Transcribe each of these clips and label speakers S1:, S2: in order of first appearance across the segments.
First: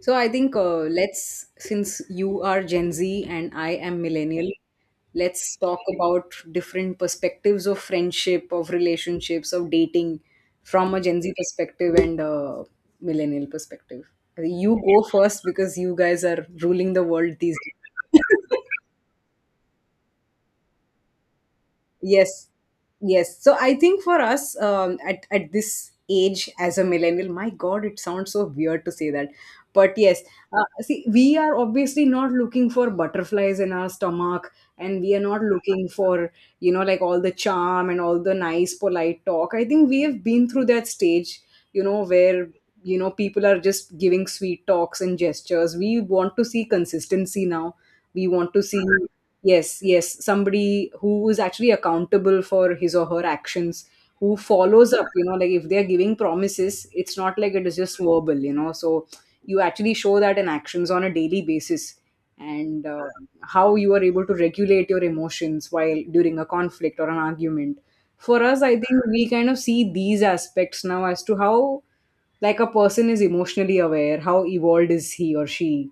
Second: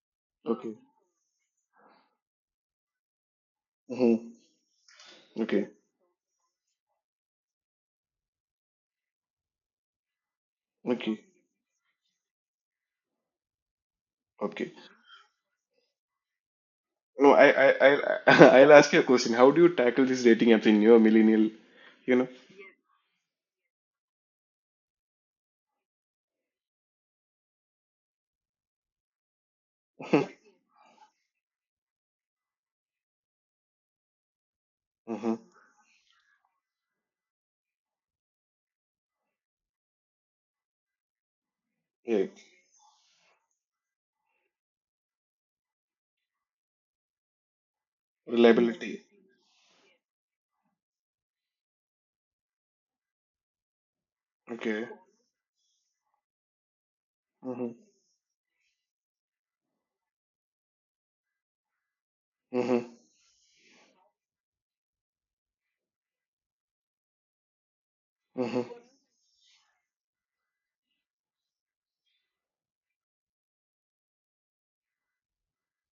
S1: So I think,
S2: Okay.
S1: let's, since you are Gen Z and I am millennial,
S2: Mm-hmm.
S1: let's
S2: Okay.
S1: talk about different perspectives of friendship, of relationships, of dating from a
S2: Okay.
S1: Gen Z perspective and a millennial perspective.
S2: Okay.
S1: You go first because you guys are ruling the
S2: No,
S1: world these days.
S2: I'll ask you a question. How do you tackle these dating apps in your millennial, you know?
S1: Yes, yes. So I think for us, at this age as a millennial, my God, it sounds so weird to say that, but yes. See, we are obviously not looking for butterflies in our stomach, and we are
S2: Mm-hmm.
S1: not looking for, you know, like all the charm and all the nice polite talk. I think we have been through that stage,
S2: Yeah.
S1: where people are just giving sweet talks and gestures. We want to see consistency now. We want to see.
S2: Reliability.
S1: Yes, yes. Somebody who is actually accountable for his or her actions, who
S2: Okay.
S1: follows up, like if they're giving promises, it's not like it is
S2: Mm-hmm.
S1: just verbal. So you actually show that in actions on a daily basis, and
S2: Mm-hmm.
S1: how you are able to regulate your emotions while during a conflict or an argument. For
S2: Mm-hmm.
S1: us, I think we kind of see these aspects now as to how like a person is emotionally aware, how evolved is he or she.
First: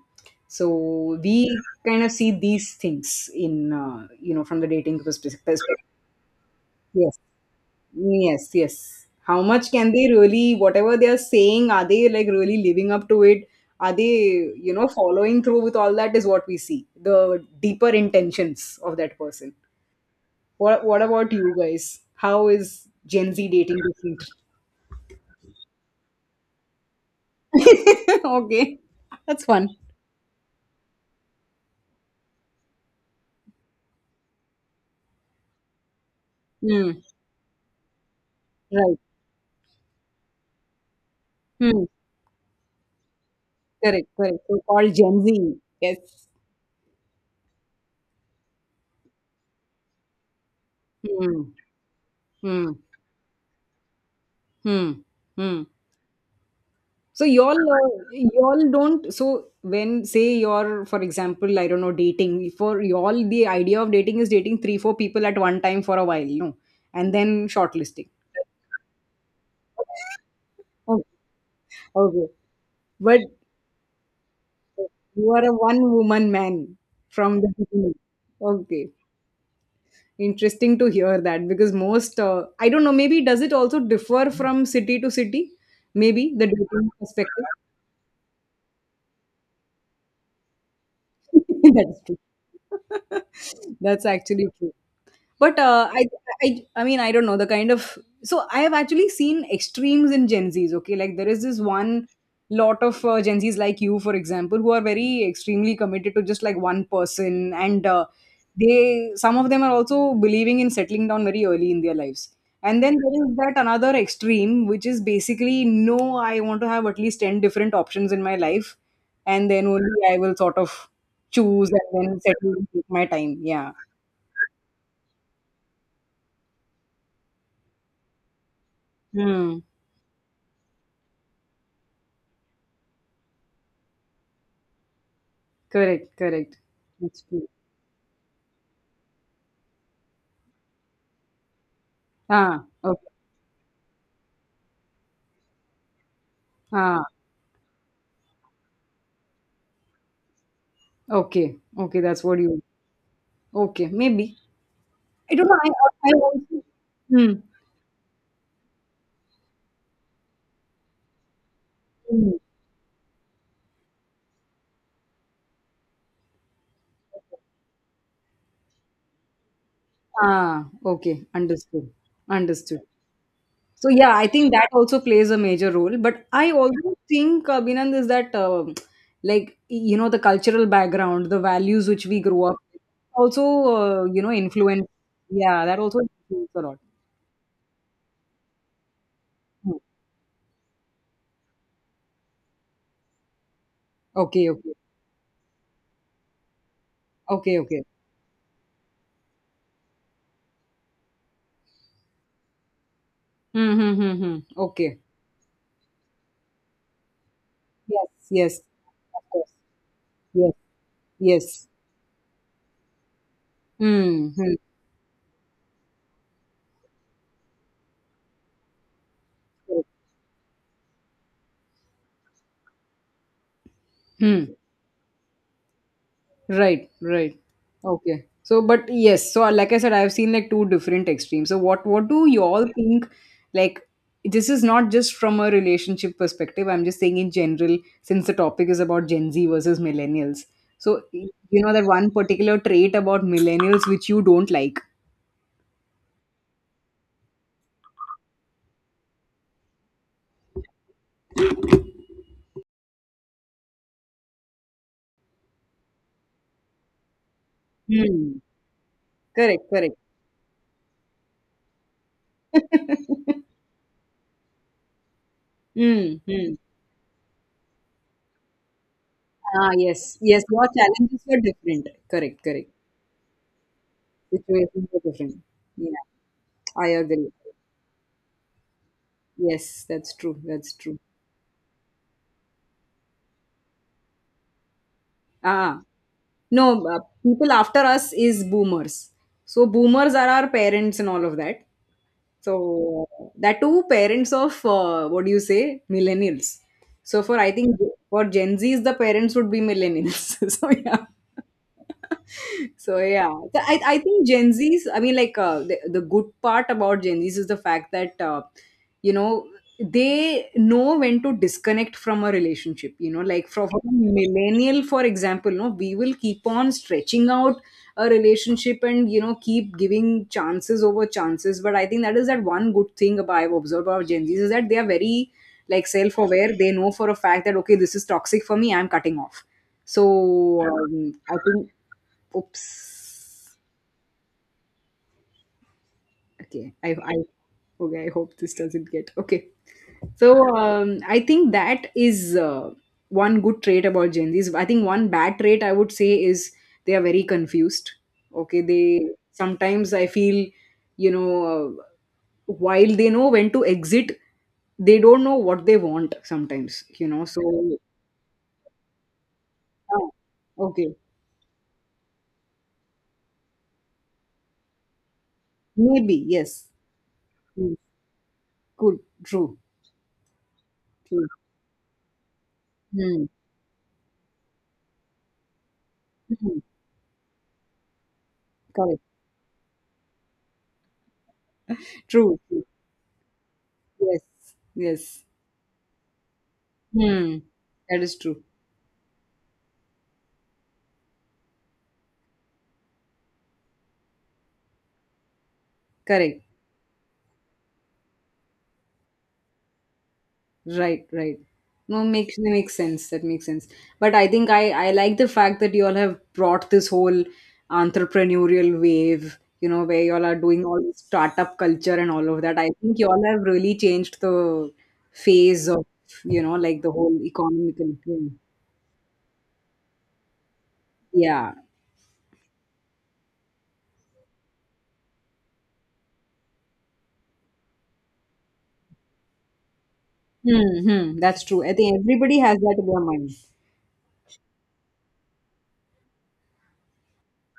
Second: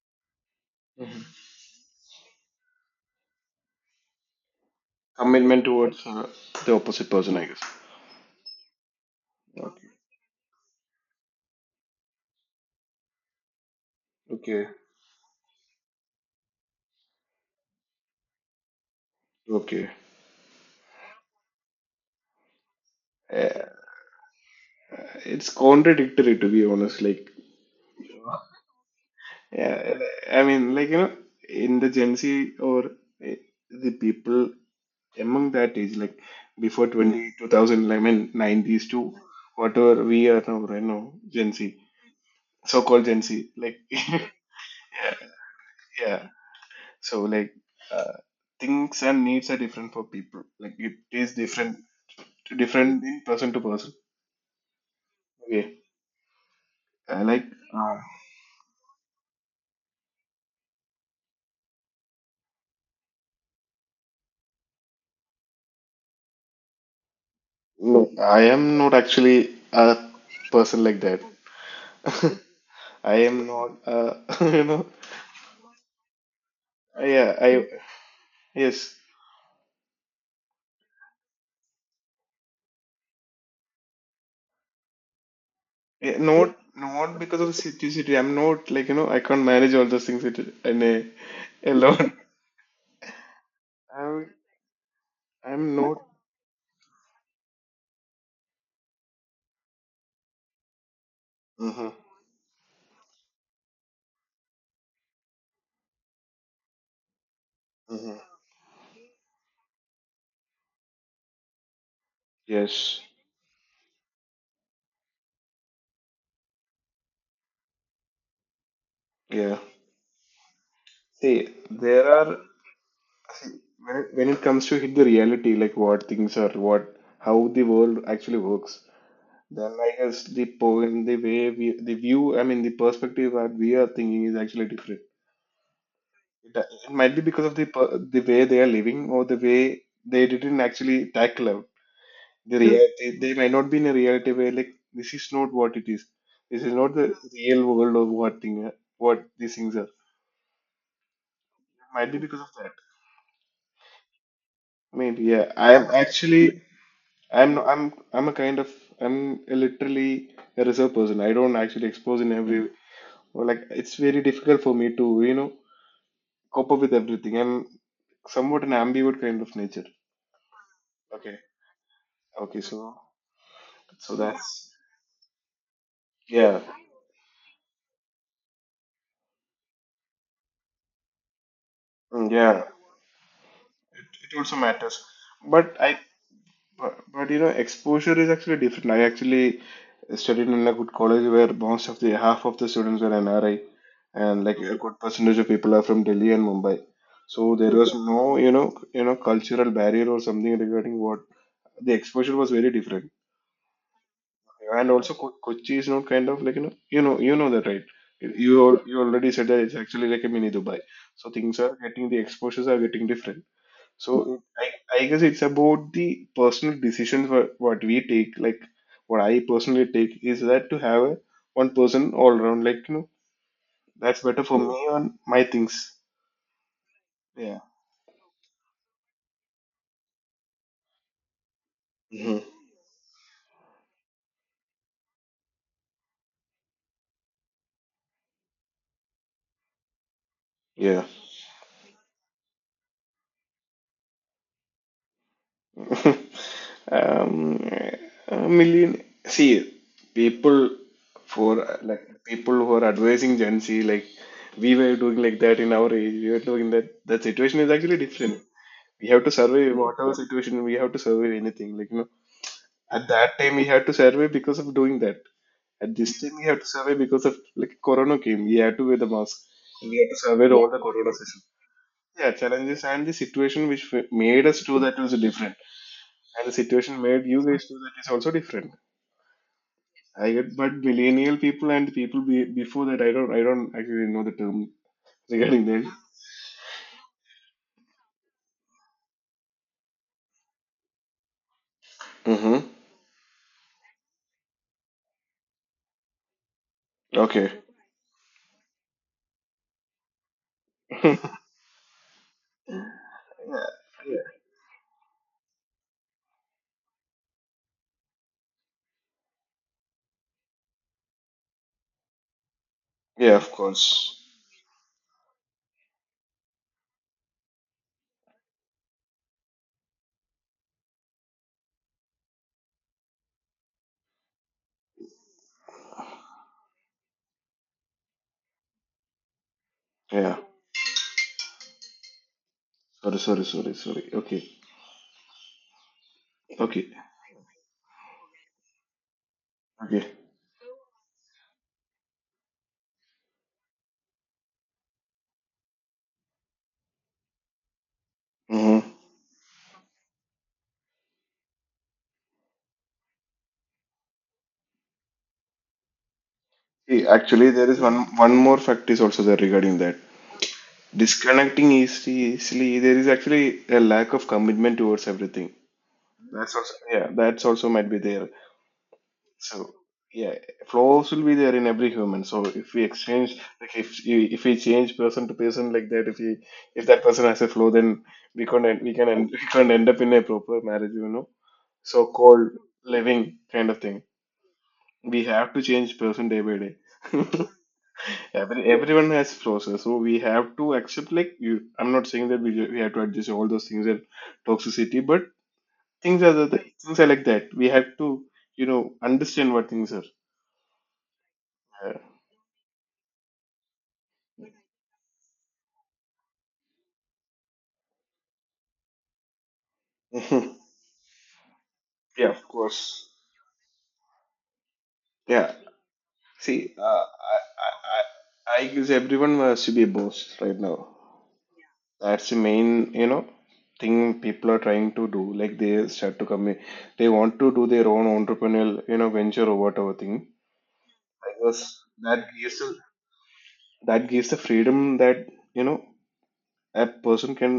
S1: So
S2: Mm-hmm.
S1: we kind of see these things in from the dating perspective.
S2: Commitment towards the opposite
S1: Yes,
S2: person, I guess.
S1: yes, yes. How much
S2: Okay.
S1: can they really, whatever they are saying? Are they like really living up to it? Are they
S2: Okay.
S1: following through with all that? Is what we see the deeper intentions of that person.
S2: Okay.
S1: What about you guys? How is Gen Z
S2: Uh,
S1: dating different?
S2: it's contradictory, to be honest. Like,
S1: Okay, that's fun.
S2: yeah, I mean, like, you know, in the Gen Z or uh, the people among that age, like before
S1: Hmm.
S2: 20 2011 90s
S1: Right.
S2: to whatever we are now right now, Gen Z,
S1: Hmm.
S2: so-called Gen Z, like.
S1: Correct, correct. So called Gen Z. Yes.
S2: Yeah, so like uh, things and needs are different for people. Like, it is
S1: Hmm.
S2: different
S1: Hmm.
S2: different in person to person.
S1: Hmm. Hmm.
S2: Okay. I
S1: So
S2: like
S1: y'all,
S2: uh,
S1: y'all don't. So when say you're, for example, I don't know, dating. For y'all, the idea of dating is dating three, four people at one time for a while, no, and then
S2: no,
S1: shortlisting.
S2: I am not actually a person like
S1: Oh,
S2: that.
S1: okay, but
S2: I am not you know.
S1: you are a one woman man
S2: Yeah.
S1: from the
S2: I.
S1: beginning. Okay,
S2: Yes.
S1: interesting to hear that because most, I don't know, maybe, does it also differ from city to city?
S2: Yeah,
S1: Maybe the
S2: not
S1: dating
S2: not because
S1: perspective.
S2: of situation. I'm not, like, you know, I can't manage all those things, it, and
S1: That's
S2: alone.
S1: true. That's
S2: I'm
S1: actually true, but
S2: I'm not.
S1: I mean, I don't know the kind of. So I have actually seen extremes in Gen Z's. Okay, like there is this
S2: Mhm,
S1: one lot of Gen Z's like you, for example, who are very extremely committed to just like one person. And
S2: mhm.
S1: they some of them are also believing in settling down very early in their lives. And then
S2: Yes.
S1: there is that another extreme, which is basically, no, I want to have at least 10 different options in my life, and
S2: Yeah.
S1: then only I will sort of
S2: See,
S1: choose and
S2: there
S1: then
S2: are,
S1: settle and take my time.
S2: see,
S1: Yeah.
S2: when it comes to hit the reality, like what things are, what, how the world actually works.
S1: Hmm.
S2: Then I guess the point, the way we, the view, I mean the perspective that we are thinking is actually different.
S1: Correct,
S2: It,
S1: correct.
S2: it might
S1: That's
S2: be because
S1: true.
S2: of the per- the way they are living or the way they didn't actually tackle out the
S1: Ah, okay.
S2: reality. They might not be in a reality where, like, this is not what it is, this is not
S1: Ah,
S2: the real world of what thing, what these things are.
S1: okay. Okay,
S2: Might be
S1: that's what
S2: because of
S1: you.
S2: that.
S1: Okay, maybe.
S2: Maybe.
S1: I
S2: Yeah,
S1: don't know. I,
S2: I am
S1: I
S2: actually,
S1: also. Hmm,
S2: I'm no- I'm a kind of, I'm a literally a reserved person. I don't actually expose
S1: hmm.
S2: in every, or like, it's very difficult for me to, you know, cope up with everything. I'm somewhat an ambivert kind of nature.
S1: Ah, okay.
S2: Okay.
S1: Understood.
S2: Okay,
S1: Understood.
S2: so,
S1: So yeah,
S2: so
S1: I think that
S2: that's,
S1: also plays a major role. But I
S2: yeah.
S1: also think, Binand, is that like you know the cultural background, the values which we
S2: Mm,
S1: grow up
S2: yeah,
S1: with, also, you know,
S2: it also
S1: influence.
S2: matters.
S1: Yeah,
S2: But
S1: that
S2: I,
S1: also influences a lot.
S2: But, you know, exposure is actually different. I actually
S1: Hmm.
S2: studied in a good college where most of the half of the students were NRI, and
S1: Okay,
S2: like
S1: okay,
S2: a good percentage of people are from Delhi and Mumbai. So
S1: okay,
S2: there
S1: okay.
S2: was, okay, no, you know, cultural barrier or something regarding what, the exposure was very different.
S1: Hmm, hmm, hmm, hmm.
S2: And
S1: Okay.
S2: also, Co- Kochi is not kind of like, you know, you know, you know that, right?
S1: Yes,
S2: You,
S1: yes,
S2: yeah, al- you
S1: of
S2: already said
S1: course.
S2: that it's actually like a mini
S1: Yes,
S2: Dubai. So things
S1: yes.
S2: are getting, the exposures are getting different.
S1: Hmm.
S2: So
S1: Hmm.
S2: I guess it's about the personal decisions, what we take. Like, what I
S1: Correct.
S2: personally take is that to have a one person all around. Like, you know, that's better
S1: Hmm.
S2: for me on my things.
S1: Right, right.
S2: Yeah.
S1: Okay. So, but yes. So, like I said, I've seen like two different extremes. So, what do you
S2: Hmm.
S1: all think? Like, this is not just from a relationship perspective. I'm just saying in general, since the topic is about Gen Z versus millennials. So,
S2: Yeah.
S1: you know that one particular trait about millennials which you don't like.
S2: um, a million. See, people, for like people who are advising Gen Z, like, we were doing like that in our age. We were doing that. That situation is actually
S1: Hmm.
S2: different. We have to
S1: Correct,
S2: survey
S1: correct.
S2: whatever situation. We have to survey anything. Like, you know, at that time, we had to survey because of doing that. At
S1: Hmm,
S2: this time, we
S1: hmm.
S2: have to survey because of like Corona came. We had to wear the mask.
S1: Ah,
S2: And we had to
S1: yes, yes.
S2: survey, yeah,
S1: Your
S2: all the Corona
S1: challenges were
S2: session.
S1: different.
S2: Yeah,
S1: Correct, correct.
S2: challenges and the situation which f- made us do
S1: Situations were
S2: that was
S1: different.
S2: different,
S1: Yeah,
S2: and the
S1: I
S2: situation made
S1: agree.
S2: you guys do that is also different.
S1: Yes, that's
S2: I
S1: true.
S2: get,
S1: That's
S2: but
S1: true.
S2: millennial people and people be, before that, I don't actually know the term regarding
S1: Ah,
S2: that.
S1: no, people after us is boomers. So boomers are our parents and all of that.
S2: Mm-hmm.
S1: So that too, parents of, what do you say, millennials. So for, I
S2: Okay.
S1: think, for Gen Zs, the parents would be millennials. So yeah. So yeah. So, I
S2: Yeah.
S1: think Gen Zs. I mean, like the good part about Gen Zs is the fact that you know they know when to disconnect from a relationship. You know,
S2: Yeah,
S1: like
S2: of
S1: from a
S2: course.
S1: millennial, for example, no, we will keep on stretching out a relationship and keep giving chances over chances. But I think that is that one good thing about, I've observed about Gen Z's, is that they are very like self-aware. They know for a fact that, okay, this is toxic for me, I'm cutting off.
S2: Yeah.
S1: So, I think. Oops.
S2: Sorry, sorry, sorry, sorry. Okay.
S1: Okay,
S2: Okay.
S1: I. okay, I hope this doesn't get. Okay,
S2: Okay.
S1: so um, I think that is, uh, one good trait about Gen Z's. I think one bad trait, I would say, is they are very confused. Okay, they,
S2: Mm-hmm.
S1: sometimes I feel, you know uh, while they know when to exit, they don't know what they want sometimes
S2: See,
S1: you know
S2: actually,
S1: so.
S2: there is one more fact is also there regarding that.
S1: Ah, okay.
S2: Disconnecting easily, easily, there is actually a lack of commitment towards everything.
S1: Maybe,
S2: That's
S1: yes.
S2: also, yeah, that's also
S1: Mm,
S2: might be there.
S1: good. True,
S2: So yeah, flaws will
S1: true.
S2: be there in every human. So if we
S1: Hmm.
S2: exchange, like if you, if we change person to person like that, if we,
S1: Mhm.
S2: if that person has a flaw, then we can not, we
S1: Correct.
S2: can end, we can not end up in a proper marriage, you know,
S1: True,
S2: so-called
S1: true.
S2: living kind of thing.
S1: Yes, yes.
S2: We have to change person day by day.
S1: Hmm. That is true.
S2: Every, everyone has flaws, so we have to accept. Like, you, I'm not saying that we ju- we have to adjust all those things and toxicity, but things are
S1: Correct.
S2: the, things are like that. We have to, you know, understand what things are.
S1: Right, right. No, makes that makes sense. That makes sense. But I think I like the fact that you all have brought this whole entrepreneurial wave, you know, where you all are
S2: Yeah,
S1: doing all this startup culture and all
S2: yeah,
S1: of
S2: of
S1: that. I think you
S2: course.
S1: all have really changed the
S2: Yeah.
S1: phase of, you know,
S2: See, uh,
S1: like the whole
S2: I, I,
S1: economical
S2: I
S1: thing.
S2: I guess everyone wants to be a boss right now.
S1: Yeah.
S2: That's the main, you know, thing people are trying to do. Like, they start to come in, they want to do their own entrepreneurial, you know, venture or whatever thing.
S1: Mm-hmm.
S2: I
S1: That's true. I
S2: guess
S1: think
S2: that
S1: everybody has
S2: gives,
S1: that in their mind.
S2: that gives the freedom that, you know, a person can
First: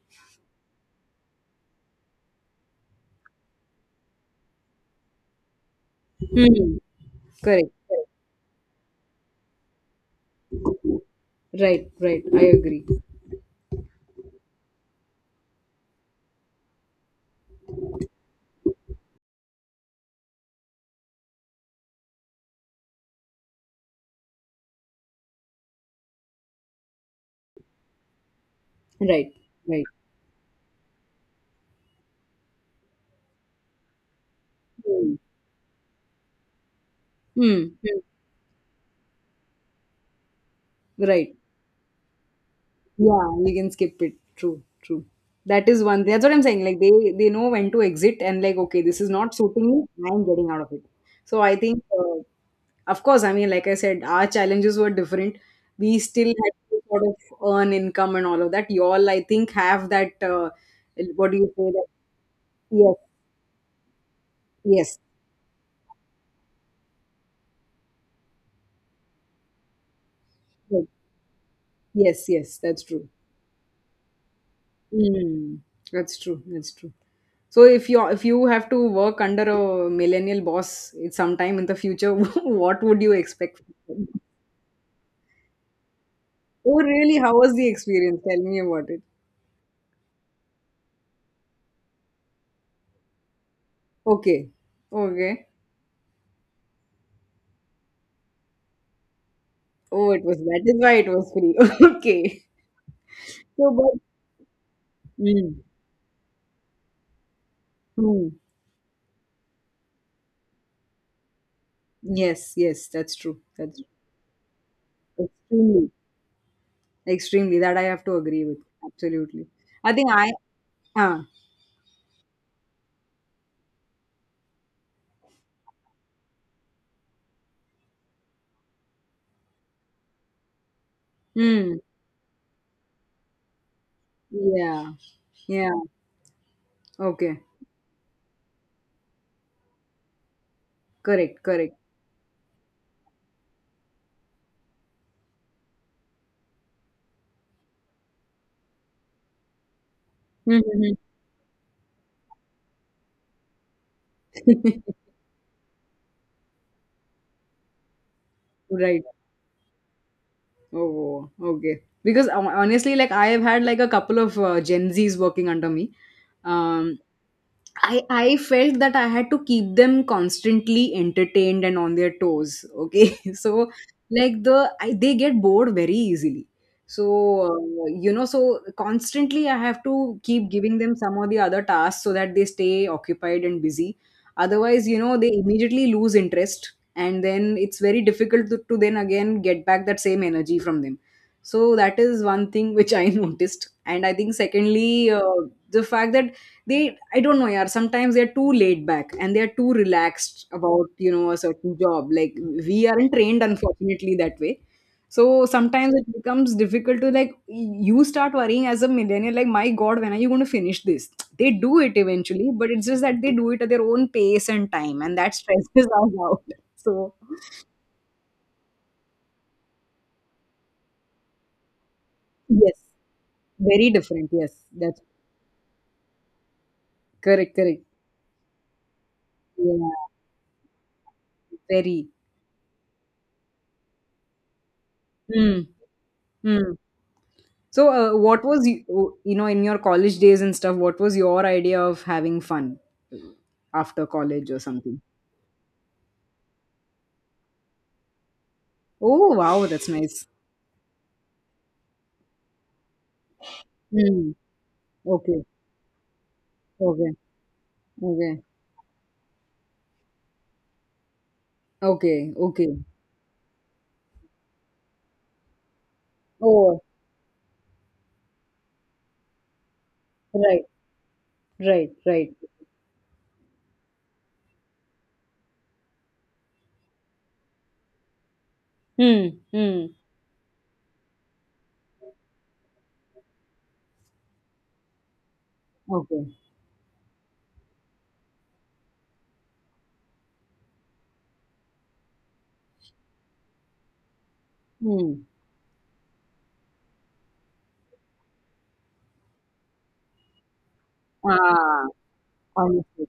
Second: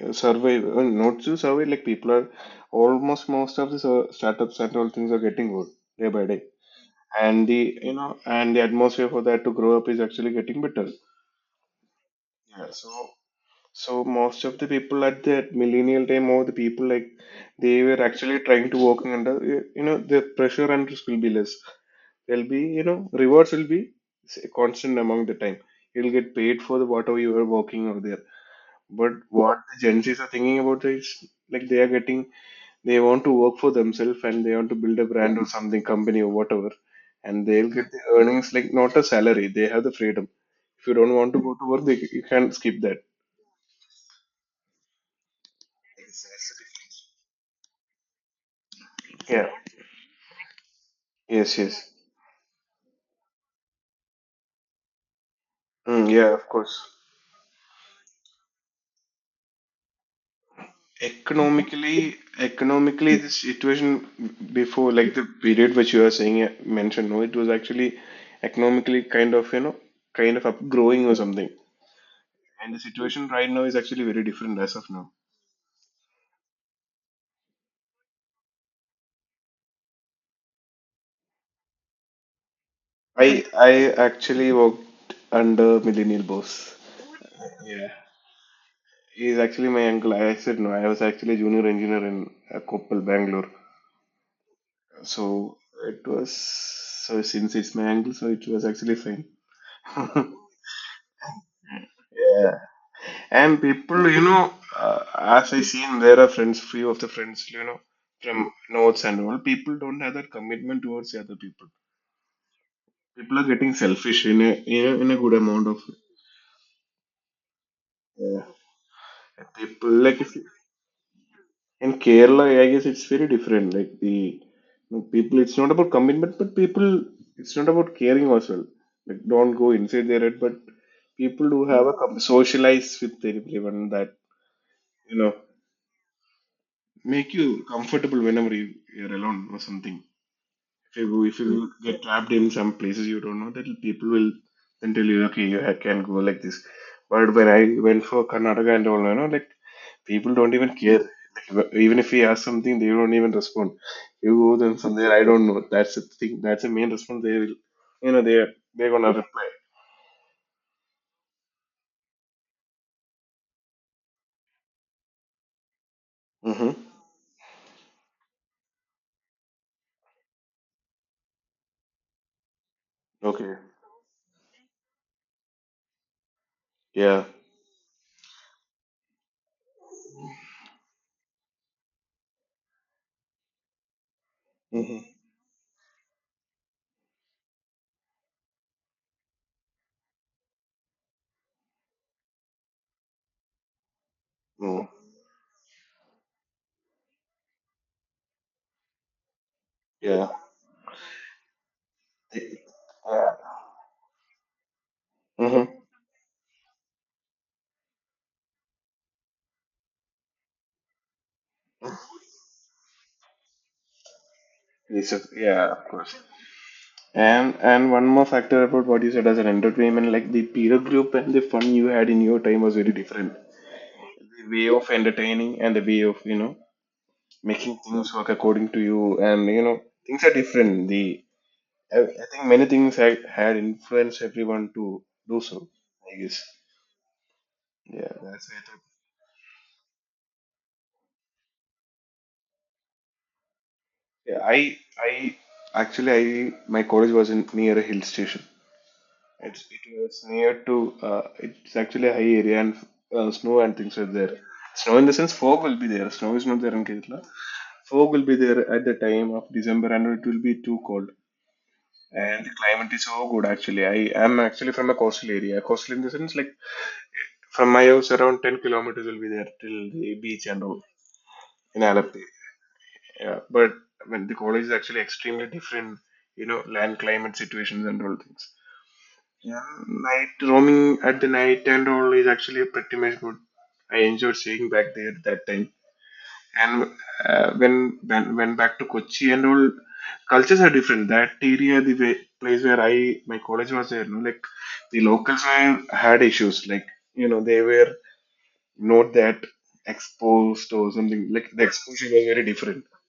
S2: survive, not to survive, like people are, almost most of the sur- startups and all things are getting good day by day,
S1: Hmm. Correct,
S2: and the, you
S1: correct.
S2: know, and the atmosphere for that to grow up is actually getting better.
S1: Right, right. I
S2: Yeah,
S1: agree.
S2: so, so most of the people at that millennial time, or the people, like, they were actually trying to work under you. You know, the pressure and risk will be less. There'll be, you know, rewards will be s- constant among the time. You'll get paid for the whatever you are working over there. But
S1: Right,
S2: what the
S1: right.
S2: Gen Zs are thinking about is, like they are getting, they want to work for themselves, and they want to build a brand or something, company or whatever, and they'll
S1: Hmm.
S2: get the earnings, like not a salary. They have the freedom. If you don't want
S1: Right.
S2: to go to work, they, you can skip that.
S1: Yeah, you can skip it. True, true. That is one thing. That's what I'm saying. Like they know when to exit and like, okay, this is not
S2: Yeah.
S1: suiting me. I'm getting out of it. So I
S2: Yes.
S1: think,
S2: Yes.
S1: of course, I mean, like I said, our challenges were different. We
S2: Mm,
S1: still
S2: yeah. Of
S1: had
S2: course.
S1: to sort of earn income and all of that. Y'all, I think, have that. What do you say? That,
S2: Economically,
S1: yes,
S2: economically, the situation before,
S1: yes,
S2: like the period which you are saying mentioned, no, it was actually economically kind of, you know, kind of upgrowing or something.
S1: yes, yes, yes.
S2: And the
S1: That's true.
S2: situation right now is actually very different as of now.
S1: Mm. That's true. That's true. So, if you have to work under a millennial boss it's sometime in the future, what would you
S2: I
S1: expect?
S2: I actually worked under millennial boss.
S1: Oh, really? How was the
S2: Yeah.
S1: experience? Tell me about it.
S2: He's actually my uncle. I said no. I was actually a junior engineer in Koppal, Bangalore.
S1: Okay. Okay.
S2: So it was, so since it's my uncle, so it was actually fine.
S1: Oh, it was, that is why it was free. Okay.
S2: Yeah. And
S1: So, but
S2: people, you know, as
S1: mm,
S2: I seen, there are friends, few of the friends, you know,
S1: mm.
S2: from notes and all. People don't have that commitment towards the other people.
S1: Yes, yes, that's true.
S2: People are getting
S1: That's true.
S2: selfish in a, in a, in a good amount of.
S1: Extremely, extremely. That I have to
S2: Yeah.
S1: agree with. Absolutely.
S2: People,
S1: I think
S2: like
S1: I.
S2: if you-
S1: Uh,
S2: in Kerala, I guess it's very different, like the, you know, people, it's not about commitment, but people, it's not about caring as well, like don't go inside their head, but people do
S1: mm,
S2: have a com- socialize with everyone that,
S1: yeah.
S2: you know,
S1: Yeah.
S2: make
S1: Okay.
S2: you comfortable whenever you, you're alone or something. If
S1: Correct,
S2: you
S1: correct.
S2: get trapped in some places you don't know, that people will then tell you, okay, you ha- can go like this. But when I went for Karnataka and all, you know, like, people don't even care. Like, even if we ask something, they don't even respond. You go them from there, I don't know. That's the thing. That's the main response. They will, you know, they, they're
S1: Right.
S2: gonna reply.
S1: Oh, okay. Because honestly, like I have had like a couple of Gen Zs working under me,
S2: Mm-hmm.
S1: um, I felt that I had to keep them constantly entertained and on their toes. Okay.
S2: Okay.
S1: So, like, they get bored very easily.
S2: Yeah.
S1: So, so constantly I have to keep giving them some or the other tasks so that they stay occupied and busy. Otherwise, you
S2: Mm-hmm.
S1: know, they immediately lose interest. And then it's very difficult to, then again get back that same energy from them. So, that is one thing which I noticed. And I think,
S2: No.
S1: secondly, the fact that they, I don't know, yaar, sometimes they're too laid back and they're too
S2: Yeah.
S1: relaxed about, you know, a certain job. Like we aren't
S2: Yeah.
S1: trained unfortunately that way, so
S2: Mm-hmm.
S1: sometimes it becomes difficult to, like, you start worrying as a millennial, like, my god, when are you going to finish this. They do it eventually, but it's just that they do it at their own pace and time, and that
S2: Yeah, of
S1: stresses us
S2: course.
S1: out. So
S2: And one more factor about what you said as an entertainment, like the peer group and the fun you had in your time was
S1: yes,
S2: very different.
S1: very different.
S2: The
S1: Yes,
S2: way of
S1: that's
S2: entertaining and the way of, you know,
S1: correct,
S2: making
S1: correct,
S2: things work according to you, and, you know,
S1: yeah,
S2: things are different. The
S1: very.
S2: I think many things had, had influenced everyone to do
S1: Hmm.
S2: so. I guess.
S1: Hmm. So,
S2: Yeah,
S1: what
S2: that's why
S1: was
S2: I thought.
S1: you, you know, in your college days and stuff, what was your idea of having fun after
S2: Yeah,
S1: college or
S2: I
S1: something?
S2: I actually, I, my college was in near a hill station.
S1: Oh,
S2: It's,
S1: wow,
S2: it
S1: that's
S2: was
S1: nice.
S2: near to it's actually a high area, and snow and things are
S1: Hmm.
S2: there. Snow in the sense
S1: Okay,
S2: fog will be there. Snow is not there in
S1: okay,
S2: Kerala. Fog will be
S1: okay,
S2: there at the time of December and it will be too cold.
S1: okay,
S2: And the
S1: okay.
S2: climate is so good, actually. I am actually from a coastal area. Coastal in the sense, like,
S1: Oh,
S2: from my house around 10 kilometers will be there till the beach
S1: right,
S2: and all, in
S1: right,
S2: Alappi.
S1: right.
S2: Yeah, but I mean the college is actually extremely different. You know, land, climate, situations and all things.
S1: Hmm,
S2: Yeah,
S1: hmm.
S2: night roaming at the night and all is actually pretty much good. I enjoyed staying back there that time.
S1: Okay.
S2: And when went back to Kochi and all, cultures are different. That area, the way, place where I, my college was there, no, like, the
S1: Hmm.
S2: locals were, had issues. Like, you know, they were not that exposed or something. Like, the
S1: Ah,
S2: exposure was very different.
S1: understood.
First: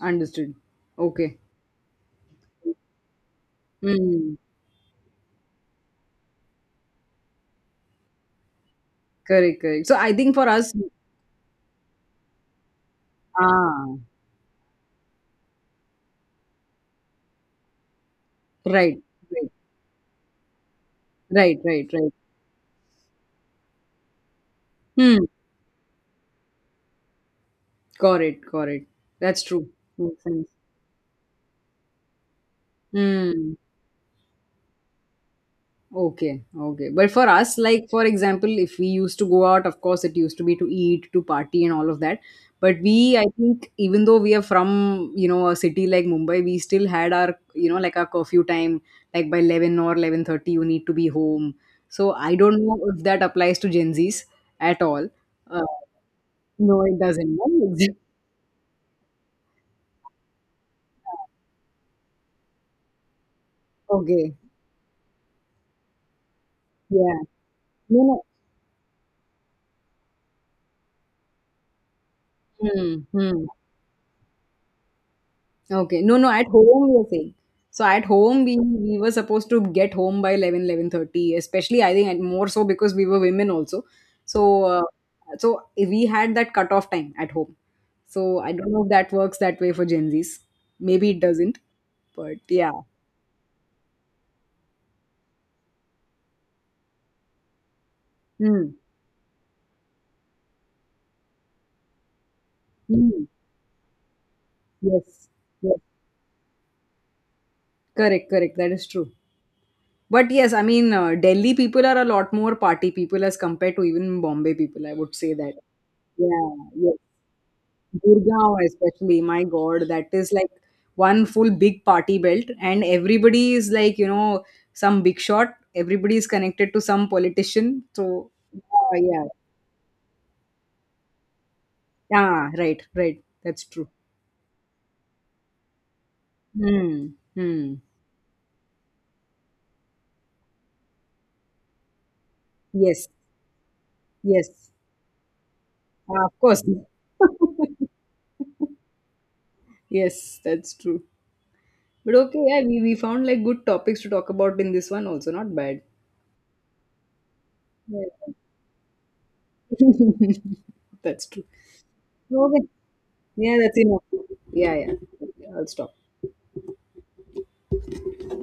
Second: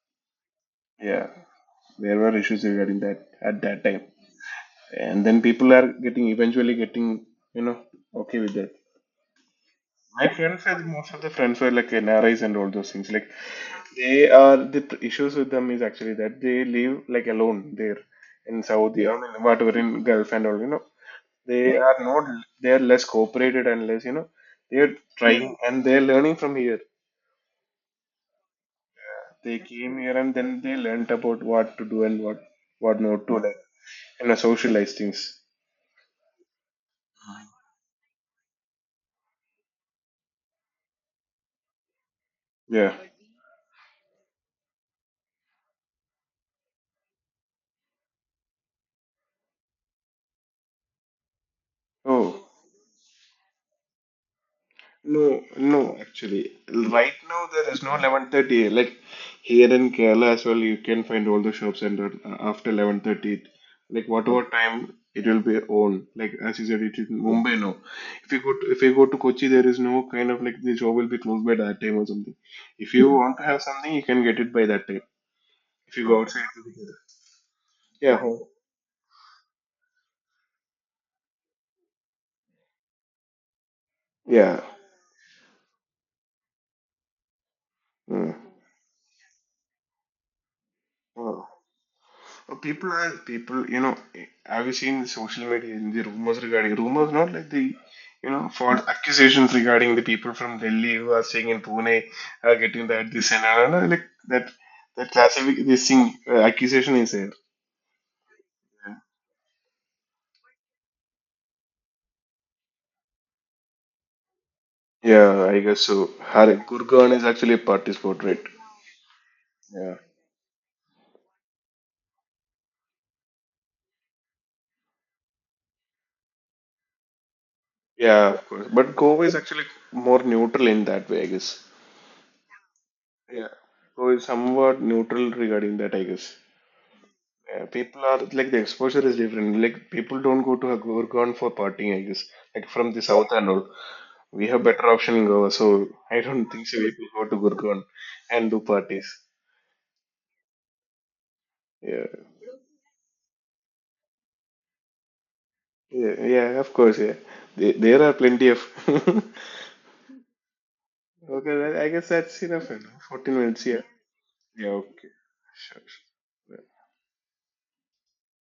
S1: Understood.
S2: Yeah,
S1: Okay.
S2: there were issues regarding that at that time.
S1: Hmm.
S2: And then people are getting, eventually getting, you know, okay with that.
S1: Correct, correct. So, I
S2: My
S1: think for
S2: friends
S1: us,
S2: said most of the friends were like NRIs and all those things. Like,
S1: ah,
S2: they are the pr- issues with them is actually that they live like alone there in
S1: right,
S2: Saudi or in
S1: right,
S2: whatever in Gulf and all. You know,
S1: right,
S2: they
S1: right,
S2: are
S1: right.
S2: not, they are less cooperated and less, you know, they are
S1: Hmm.
S2: trying and they are learning from here.
S1: Got it, got it. That's
S2: They
S1: true.
S2: came here
S1: Makes
S2: and
S1: sense.
S2: then they learnt about what to do and what not to, like,
S1: Mm.
S2: and, you know, socialize things.
S1: Okay, okay. But for us, like for example, if we used to go out, of course, it used to be to eat, to party, and all of that. But
S2: Yeah.
S1: we, I think, even though we are from, you know, a city like Mumbai, we still had our, you know, like our curfew time, like by 11 or 11:30, you need to be home. So I
S2: Oh.
S1: don't know if that applies to Gen Zs at all.
S2: No,
S1: Uh,
S2: no, actually,
S1: no, it
S2: right
S1: doesn't.
S2: now there
S1: No?
S2: is no 11:30. Like, here in Kerala as well, you can find all the shops and that, after 11:30, like
S1: Okay.
S2: whatever time it will be on. Like, as you said, it is
S1: Yeah.
S2: Mumbai now.
S1: No,
S2: If you go to, if you go to Kochi, there is no kind of like the shop will be closed by that time or something. If
S1: no.
S2: you
S1: Hmm,
S2: want to
S1: hmm.
S2: have something, you can get it by that time. If
S1: Okay.
S2: you
S1: No,
S2: go
S1: no,
S2: outside,
S1: at home we are saying. So at
S2: yeah,
S1: home
S2: ho-
S1: we were supposed to get home by 11, 11:30, especially I think, and more so because we were women also.
S2: yeah.
S1: So, so we had that cutoff time at home. So I don't know if that works that way for Gen Zs. Maybe it
S2: Mm.
S1: doesn't, but yeah.
S2: People are people, you know. Have you seen social media and the rumors regarding rumors? Not like the, you know,
S1: Hmm.
S2: false accusations regarding the people from Delhi who are staying in Pune are getting that
S1: Hmm.
S2: this and that, no, that, like that, that
S1: Yes.
S2: classific,
S1: Yes.
S2: this thing accusation is there.
S1: Correct, correct. That is true. But yes, I mean, Delhi people are a lot more party people as compared to even Bombay people. I would say
S2: Yeah,
S1: that.
S2: I guess so. Har
S1: Yeah. Yeah.
S2: Gurgaon is actually a party sport, right?
S1: Gurgaon, especially, my God,
S2: Yeah.
S1: that is like one full big party belt, and everybody is like, you know, some big shot. Everybody is connected to some politician. So,
S2: Yeah, of course. But
S1: yeah, yeah,
S2: Goa is actually more neutral in that way, I guess.
S1: yeah, right, right.
S2: Yeah.
S1: That's true.
S2: Goa is somewhat neutral regarding that, I guess.
S1: Hmm.
S2: Yeah,
S1: Hmm.
S2: people are like, the exposure is different. Like, people don't go to Gurgaon for partying, I guess. Like, from the
S1: Yes.
S2: south and all, we have
S1: Yes.
S2: better option in Goa. So I
S1: Ah, of
S2: don't
S1: course.
S2: think so. People go to Gurgaon and do parties.
S1: Yes, that's true.
S2: Yeah,
S1: But okay, yeah, we found like good topics to talk about in this one also. Not bad.
S2: yeah, yeah. Of course, yeah. There are
S1: Yeah.
S2: plenty of. Okay,
S1: That's true.
S2: well, I guess that's
S1: So, okay.
S2: enough. Fourteen
S1: Yeah,
S2: minutes.
S1: that's
S2: Yeah.
S1: enough.
S2: Yeah.
S1: Yeah, yeah.
S2: Okay.
S1: Okay, I'll
S2: Sure.
S1: stop.
S2: Sure.